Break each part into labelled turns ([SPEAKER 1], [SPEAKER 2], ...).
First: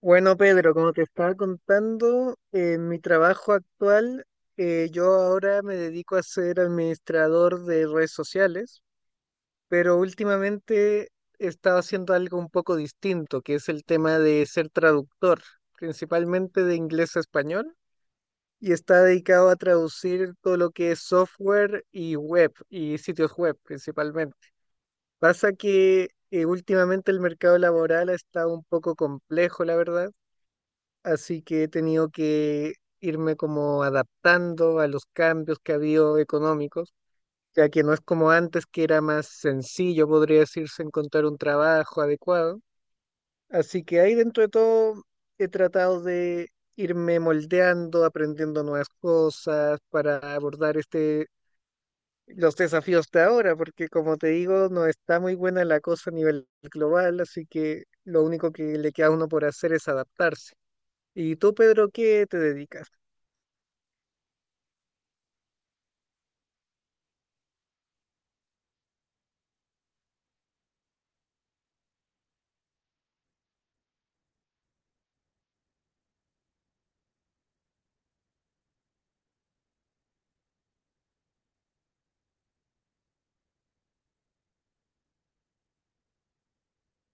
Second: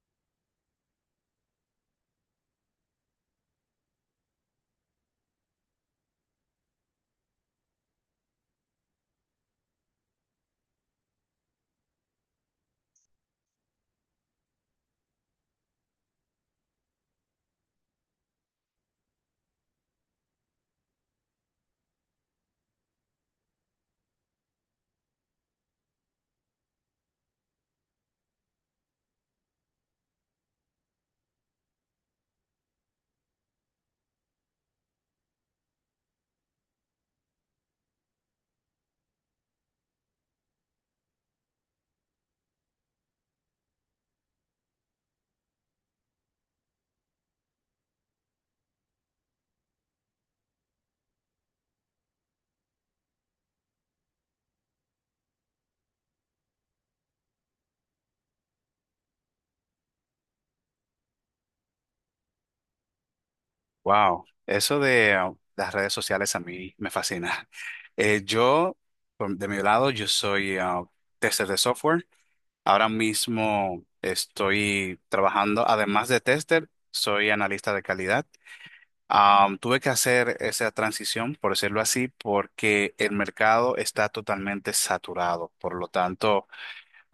[SPEAKER 1] Bueno, Pedro, como te estaba contando, en mi trabajo actual, yo ahora me dedico a ser administrador de redes sociales, pero últimamente he estado haciendo algo un poco distinto, que es el tema de ser traductor, principalmente de inglés a español, y está dedicado a traducir todo lo que es software y web, y sitios web principalmente. Pasa que últimamente el mercado laboral ha estado un poco complejo, la verdad, así que he tenido que irme como adaptando a los cambios que ha habido económicos, ya que no es como antes, que era más sencillo, podría decirse, encontrar un trabajo adecuado. Así que ahí, dentro de todo, he tratado de irme moldeando, aprendiendo nuevas cosas para abordar los desafíos de ahora, porque como te digo, no está muy buena la cosa a nivel global, así que lo único que le queda a uno por hacer es adaptarse. ¿Y tú, Pedro, qué te dedicas?
[SPEAKER 2] Wow, eso de las redes sociales a mí me fascina. Eh, yo, de mi lado, yo soy tester de software. Ahora mismo estoy trabajando, además de tester, soy analista de calidad. Tuve que hacer esa transición, por decirlo así, porque el mercado está totalmente saturado. Por lo tanto,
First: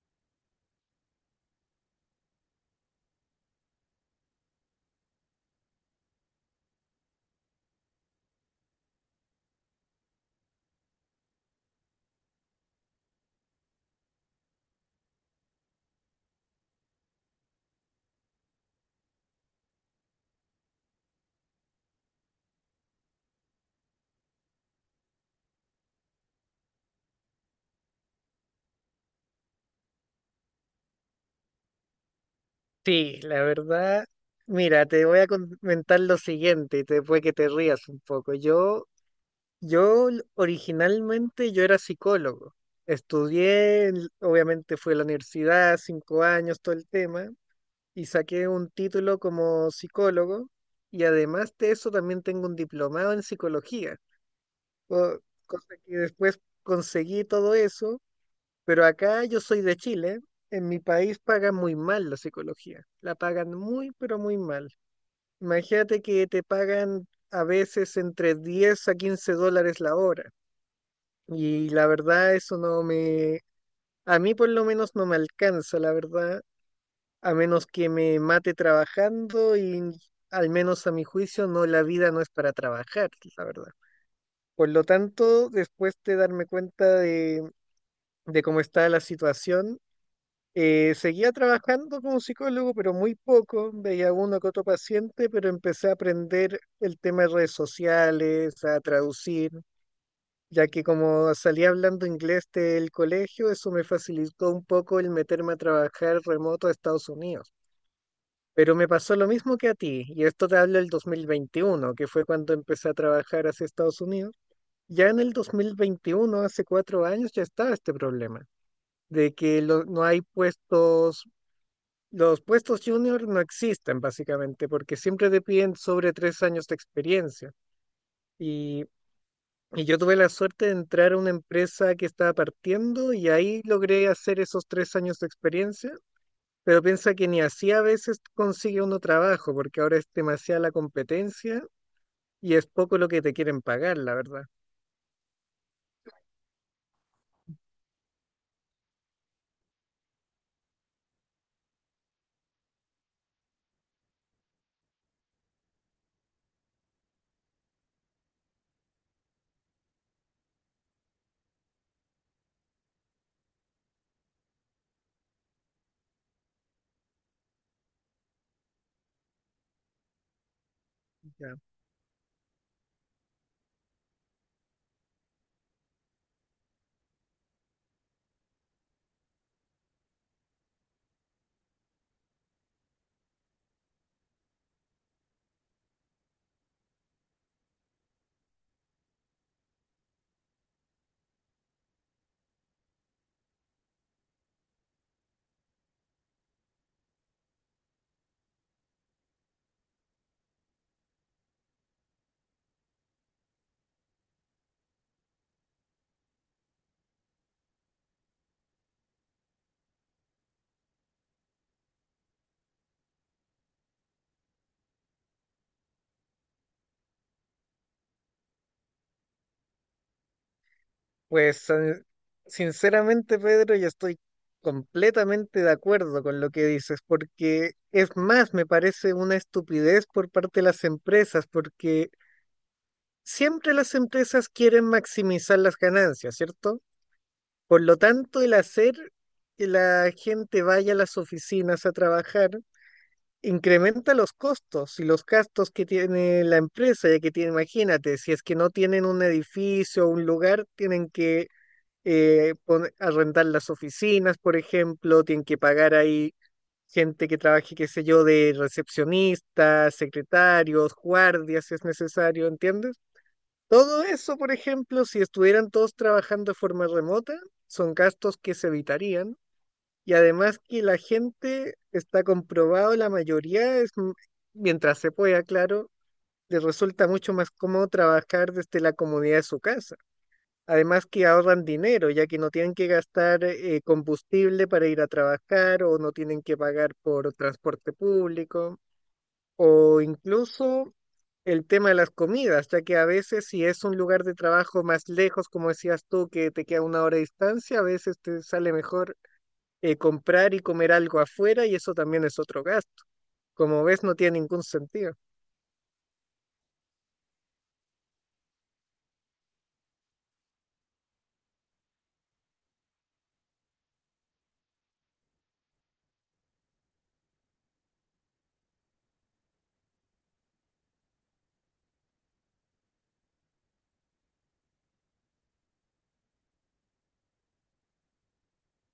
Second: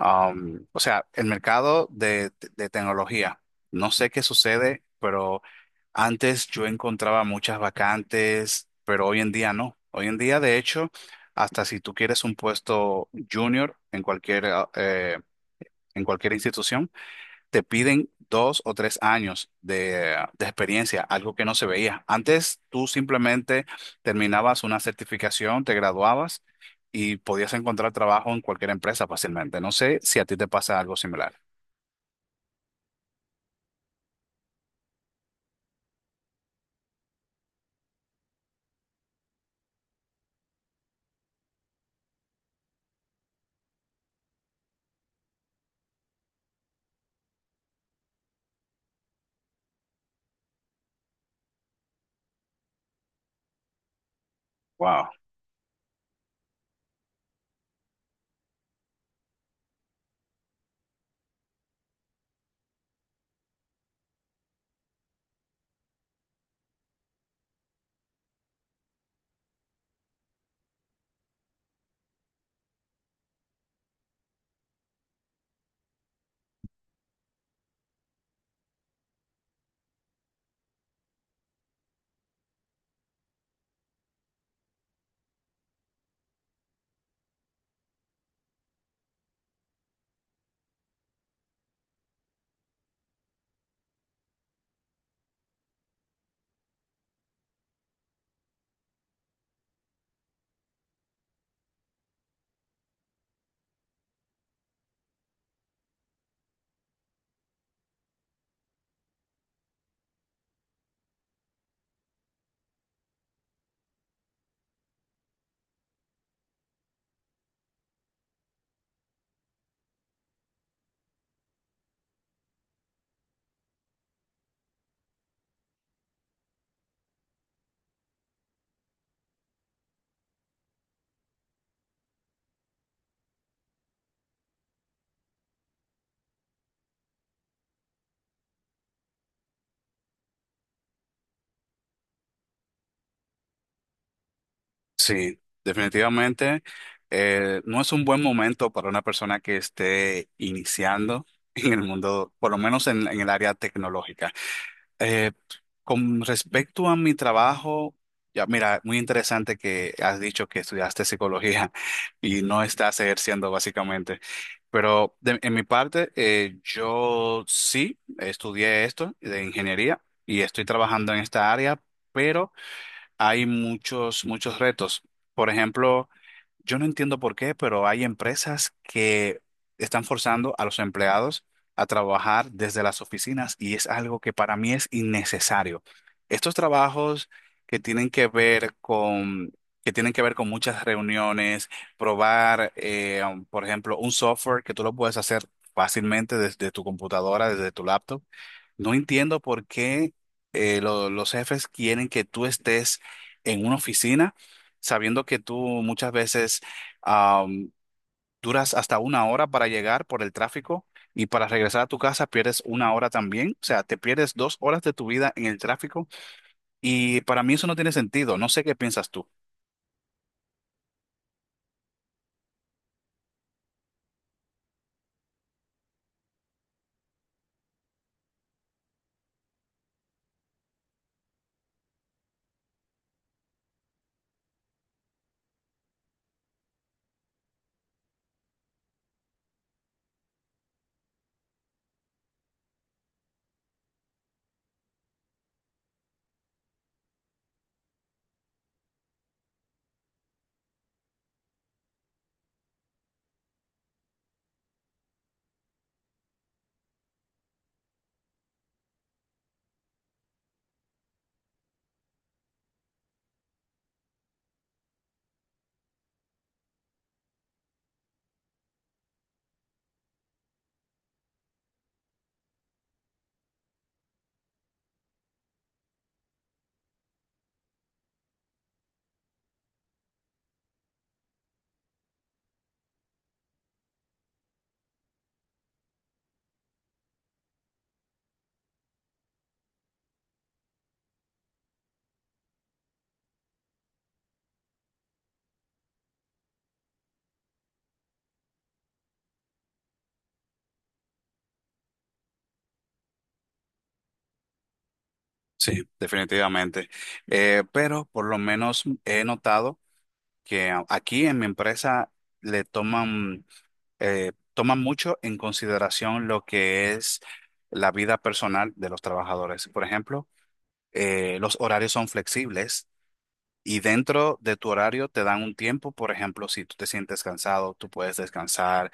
[SPEAKER 2] O sea, el mercado de tecnología. No sé qué sucede, pero antes yo encontraba muchas vacantes, pero hoy en día no. Hoy en día, de hecho, hasta si tú quieres un puesto junior en en cualquier institución, te piden dos o tres años de experiencia, algo que no se veía. Antes tú simplemente terminabas una certificación, te graduabas y podías encontrar trabajo en cualquier empresa fácilmente. No sé si a ti te pasa algo similar.
[SPEAKER 1] Sí, la verdad, mira, te voy a comentar lo siguiente y te, que te rías un poco. Originalmente yo era psicólogo. Estudié, obviamente fui a la universidad, 5 años, todo el tema, y saqué un título como psicólogo, y además de eso también tengo un diplomado en psicología,
[SPEAKER 2] Wow,
[SPEAKER 1] co- cosa que después conseguí todo eso. Pero acá yo soy de Chile, en mi país pagan muy mal la psicología, la pagan muy, pero muy mal. Imagínate que te pagan a veces entre 10 a 15 dólares la hora, y la verdad eso no me, a mí por lo menos no me alcanza, la verdad, a menos que me mate trabajando, y al menos a mi juicio no, la vida no es para trabajar, la verdad. Por lo tanto, después de darme cuenta de cómo está la situación, seguía trabajando como psicólogo, pero muy poco. Veía uno que otro paciente, pero empecé a aprender el tema de redes sociales, a traducir, ya que como salía hablando inglés del colegio, eso me facilitó un poco el meterme a trabajar remoto a Estados Unidos. Pero me pasó lo mismo que a ti, y esto te hablo del 2021, que fue cuando empecé a trabajar hacia Estados Unidos. Ya en el 2021, hace 4 años, ya estaba este problema de que no hay puestos, los puestos junior no existen básicamente porque siempre te piden sobre 3 años de experiencia. Y, y yo tuve la suerte de entrar a una empresa que estaba partiendo, y ahí logré hacer esos 3 años de experiencia. Pero piensa que ni así a veces consigue uno trabajo, porque ahora es demasiada la competencia y es poco lo que te quieren pagar, la verdad.
[SPEAKER 2] sí, definitivamente, no es un buen momento para una persona que esté iniciando en el mundo, por lo menos en el área tecnológica. Eh, Con respecto a mi trabajo, ya mira, muy interesante que has dicho que estudiaste psicología y no estás ejerciendo básicamente. Pero en mi parte, yo sí estudié esto de ingeniería y estoy trabajando en esta área, pero hay muchos retos. Por ejemplo, yo no entiendo por qué, pero hay empresas que están forzando a los empleados a trabajar desde las oficinas y es algo que para mí es innecesario. Estos trabajos que tienen que ver con, que tienen que ver con muchas reuniones, probar, por ejemplo, un software que tú lo puedes hacer fácilmente desde tu computadora, desde tu laptop. No entiendo por qué los jefes quieren que tú estés en una oficina sabiendo que tú muchas veces am, duras hasta una hora para llegar por el tráfico y para regresar a tu casa pierdes una hora también, o sea, te pierdes dos horas de tu vida en el tráfico y para mí eso no tiene sentido, no sé qué piensas tú.
[SPEAKER 1] Pues sinceramente, Pedro, yo estoy completamente de acuerdo con lo que dices, porque es más, me parece una estupidez por parte de las empresas, porque siempre las empresas quieren maximizar las ganancias, ¿cierto? Por lo tanto, el hacer que la gente vaya a las oficinas a trabajar incrementa los costos y los gastos que tiene la empresa, ya que tiene, imagínate, si es que no tienen un edificio o un lugar, tienen que arrendar las oficinas, por ejemplo, tienen que pagar ahí gente que trabaje, qué sé yo, de recepcionistas, secretarios, guardias, si es necesario, ¿entiendes? Todo eso, por ejemplo, si estuvieran todos trabajando de forma remota, son gastos que se evitarían. Y además, que la gente, está comprobado, la mayoría es, mientras se pueda, claro, les resulta mucho más cómodo trabajar desde la comodidad de su casa. Además que ahorran dinero, ya que no tienen que gastar combustible para ir a trabajar, o no tienen que pagar por transporte público, o incluso el tema de las comidas, ya que a veces, si es un lugar de trabajo más lejos, como decías tú, que te queda una hora de distancia, a veces te sale mejor comprar y comer algo afuera, y eso también es otro gasto. Como ves, no tiene ningún sentido.
[SPEAKER 2] Sí, definitivamente. Pero por lo menos he notado que aquí en mi empresa le toman, toman mucho en consideración lo que es la vida personal de los trabajadores. Por ejemplo, los horarios son flexibles y dentro de tu horario te dan un tiempo. Por ejemplo, si tú te sientes cansado, tú puedes descansar,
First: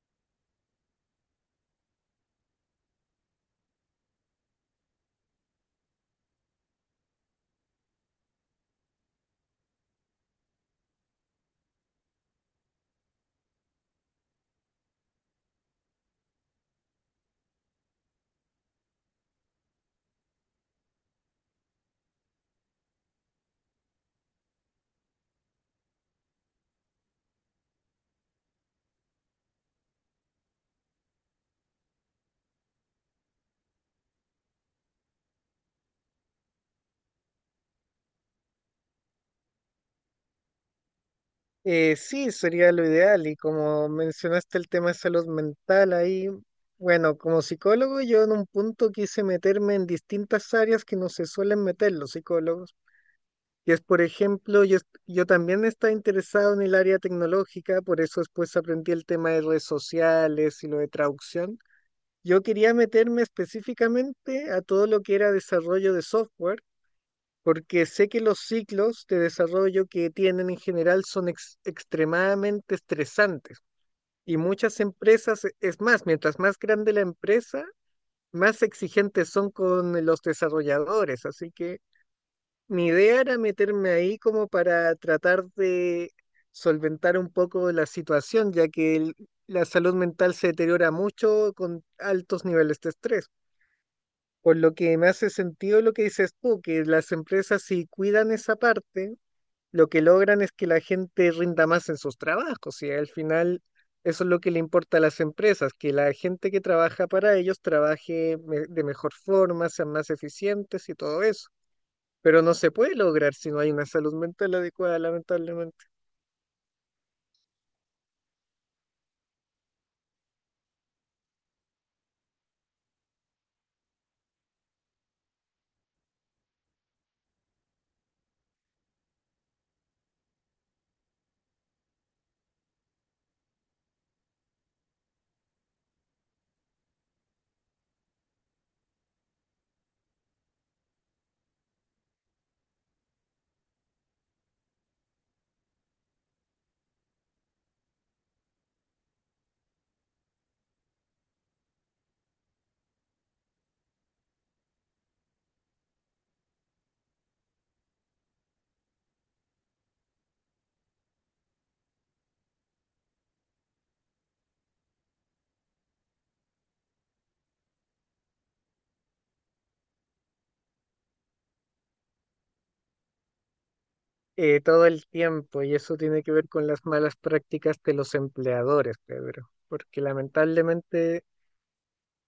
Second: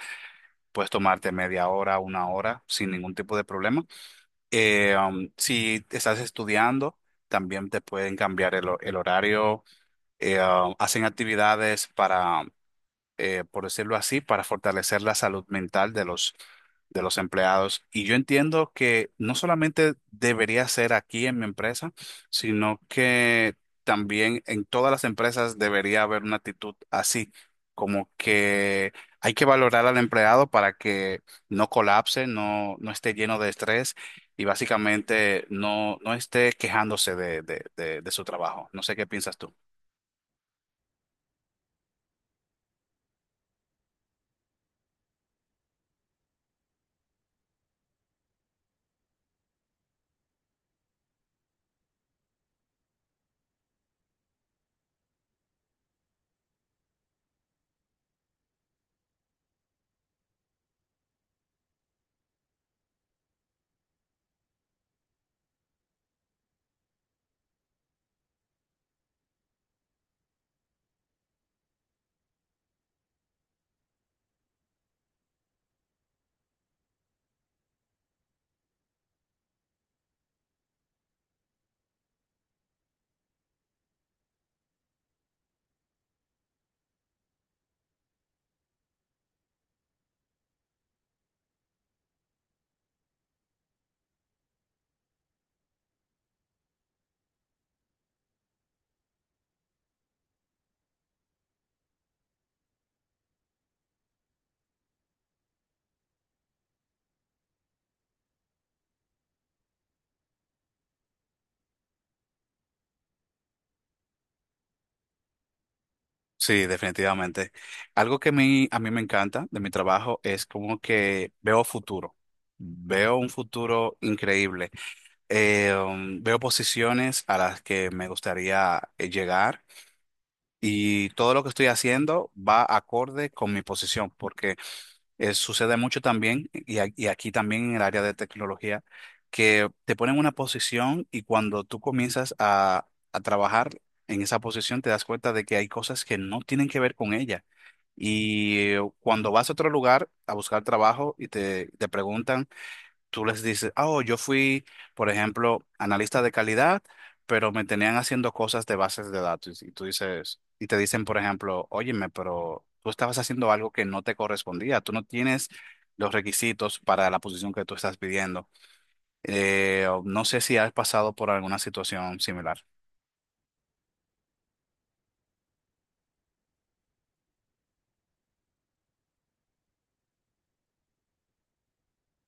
[SPEAKER 2] puedes tomarte media hora, una hora sin ningún tipo de problema. Si estás estudiando, también te pueden cambiar el horario. Hacen actividades para por decirlo así, para fortalecer la salud mental de los empleados. Y yo entiendo que no solamente debería ser aquí en mi empresa, sino que también en todas las empresas debería haber una actitud así, como que hay que valorar al empleado para que no colapse, no, no esté lleno de estrés y básicamente no, no esté quejándose de, de su trabajo. No sé qué piensas tú.
[SPEAKER 1] Sí, sería lo ideal. Y como mencionaste el tema de salud mental ahí, bueno, como psicólogo yo en un punto quise meterme en distintas áreas que no se suelen meter los psicólogos. Y es, por ejemplo, yo, yo también estaba interesado en el área tecnológica, por eso después aprendí el tema de redes sociales y lo de traducción. Yo quería meterme específicamente a todo lo que era desarrollo de software, porque sé que los ciclos de desarrollo que tienen en general son extremadamente estresantes, y muchas empresas, es más, mientras más grande la empresa, más exigentes son con los desarrolladores. Así que mi idea era meterme ahí como para tratar de solventar un poco la situación, ya que la salud mental se deteriora mucho con altos niveles de estrés. Por lo que me hace sentido lo que dices tú, que las empresas, si cuidan esa parte, lo que logran es que la gente rinda más en sus trabajos, y al final eso es lo que le importa a las empresas, que la gente que trabaja para ellos trabaje de mejor forma, sean más eficientes y todo eso. Pero no se puede lograr si no hay una salud mental adecuada, lamentablemente.
[SPEAKER 2] Sí, definitivamente. Algo que a mí me encanta de mi trabajo es como que veo futuro. Veo un futuro increíble. Veo posiciones a las que me gustaría llegar, y todo lo que estoy haciendo va acorde con mi posición, porque sucede mucho también, y aquí también en el área de tecnología, que te ponen una posición y cuando tú comienzas a trabajar en esa posición te das cuenta de que hay cosas que no tienen que ver con ella. Y cuando vas a otro lugar a buscar trabajo te preguntan, tú les dices, "Ah, oh, yo fui, por ejemplo, analista de calidad, pero me tenían haciendo cosas de bases de datos." Y tú dices, y te dicen, por ejemplo, óyeme, pero tú estabas haciendo algo que no te correspondía, tú no tienes los requisitos para la posición que tú estás pidiendo. O no sé si has pasado por alguna situación similar.
[SPEAKER 1] Todo el tiempo. Y eso tiene que ver con las malas prácticas de los empleadores, Pedro, porque lamentablemente,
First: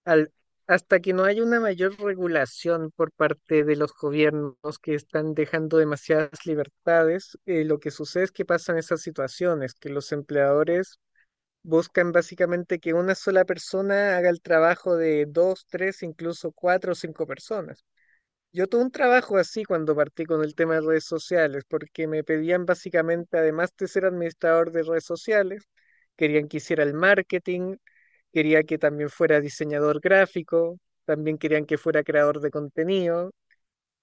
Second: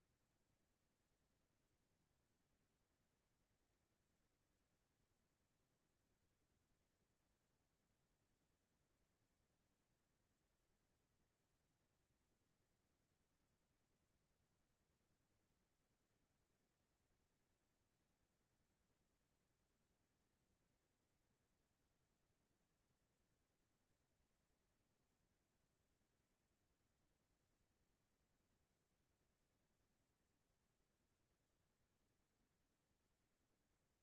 [SPEAKER 1] al- hasta que no haya una mayor regulación por parte de los gobiernos que están dejando demasiadas libertades, lo que sucede es que pasan esas situaciones, que los empleadores buscan básicamente que una sola persona haga el trabajo de dos, tres, incluso cuatro o cinco personas. Yo tuve un trabajo así cuando partí con el tema de redes sociales, porque me pedían básicamente, además de ser administrador de redes sociales, querían que hiciera el marketing, quería que también fuera diseñador gráfico, también querían que fuera creador de contenido,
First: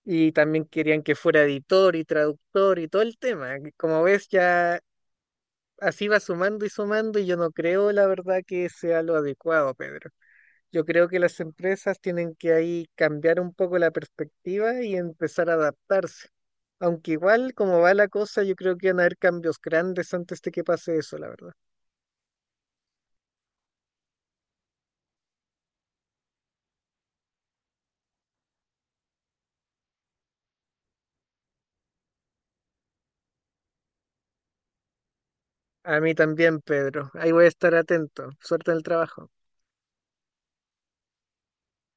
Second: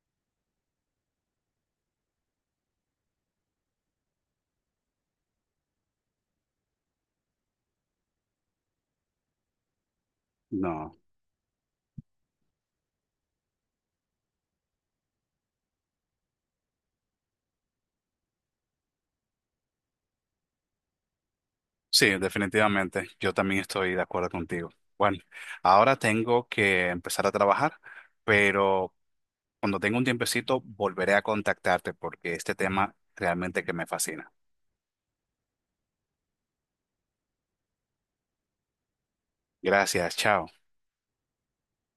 [SPEAKER 1] y también querían que fuera editor y traductor y todo el tema. Como ves, ya así va sumando y sumando, y yo no creo, la verdad, que sea lo adecuado, Pedro. Yo
[SPEAKER 2] No.
[SPEAKER 1] creo que las empresas tienen que ahí cambiar un poco la perspectiva y empezar a adaptarse. Aunque igual, como va la cosa, yo creo que van a haber cambios grandes antes de que pase eso, la verdad.
[SPEAKER 2] Sí, definitivamente. Yo también estoy de acuerdo contigo. Bueno, ahora tengo que empezar a trabajar, pero cuando tenga un tiempecito, volveré a contactarte porque este tema realmente que me fascina.
[SPEAKER 1] A mí también, Pedro. Ahí voy a estar atento. Suerte en el trabajo.
[SPEAKER 2] Gracias, chao.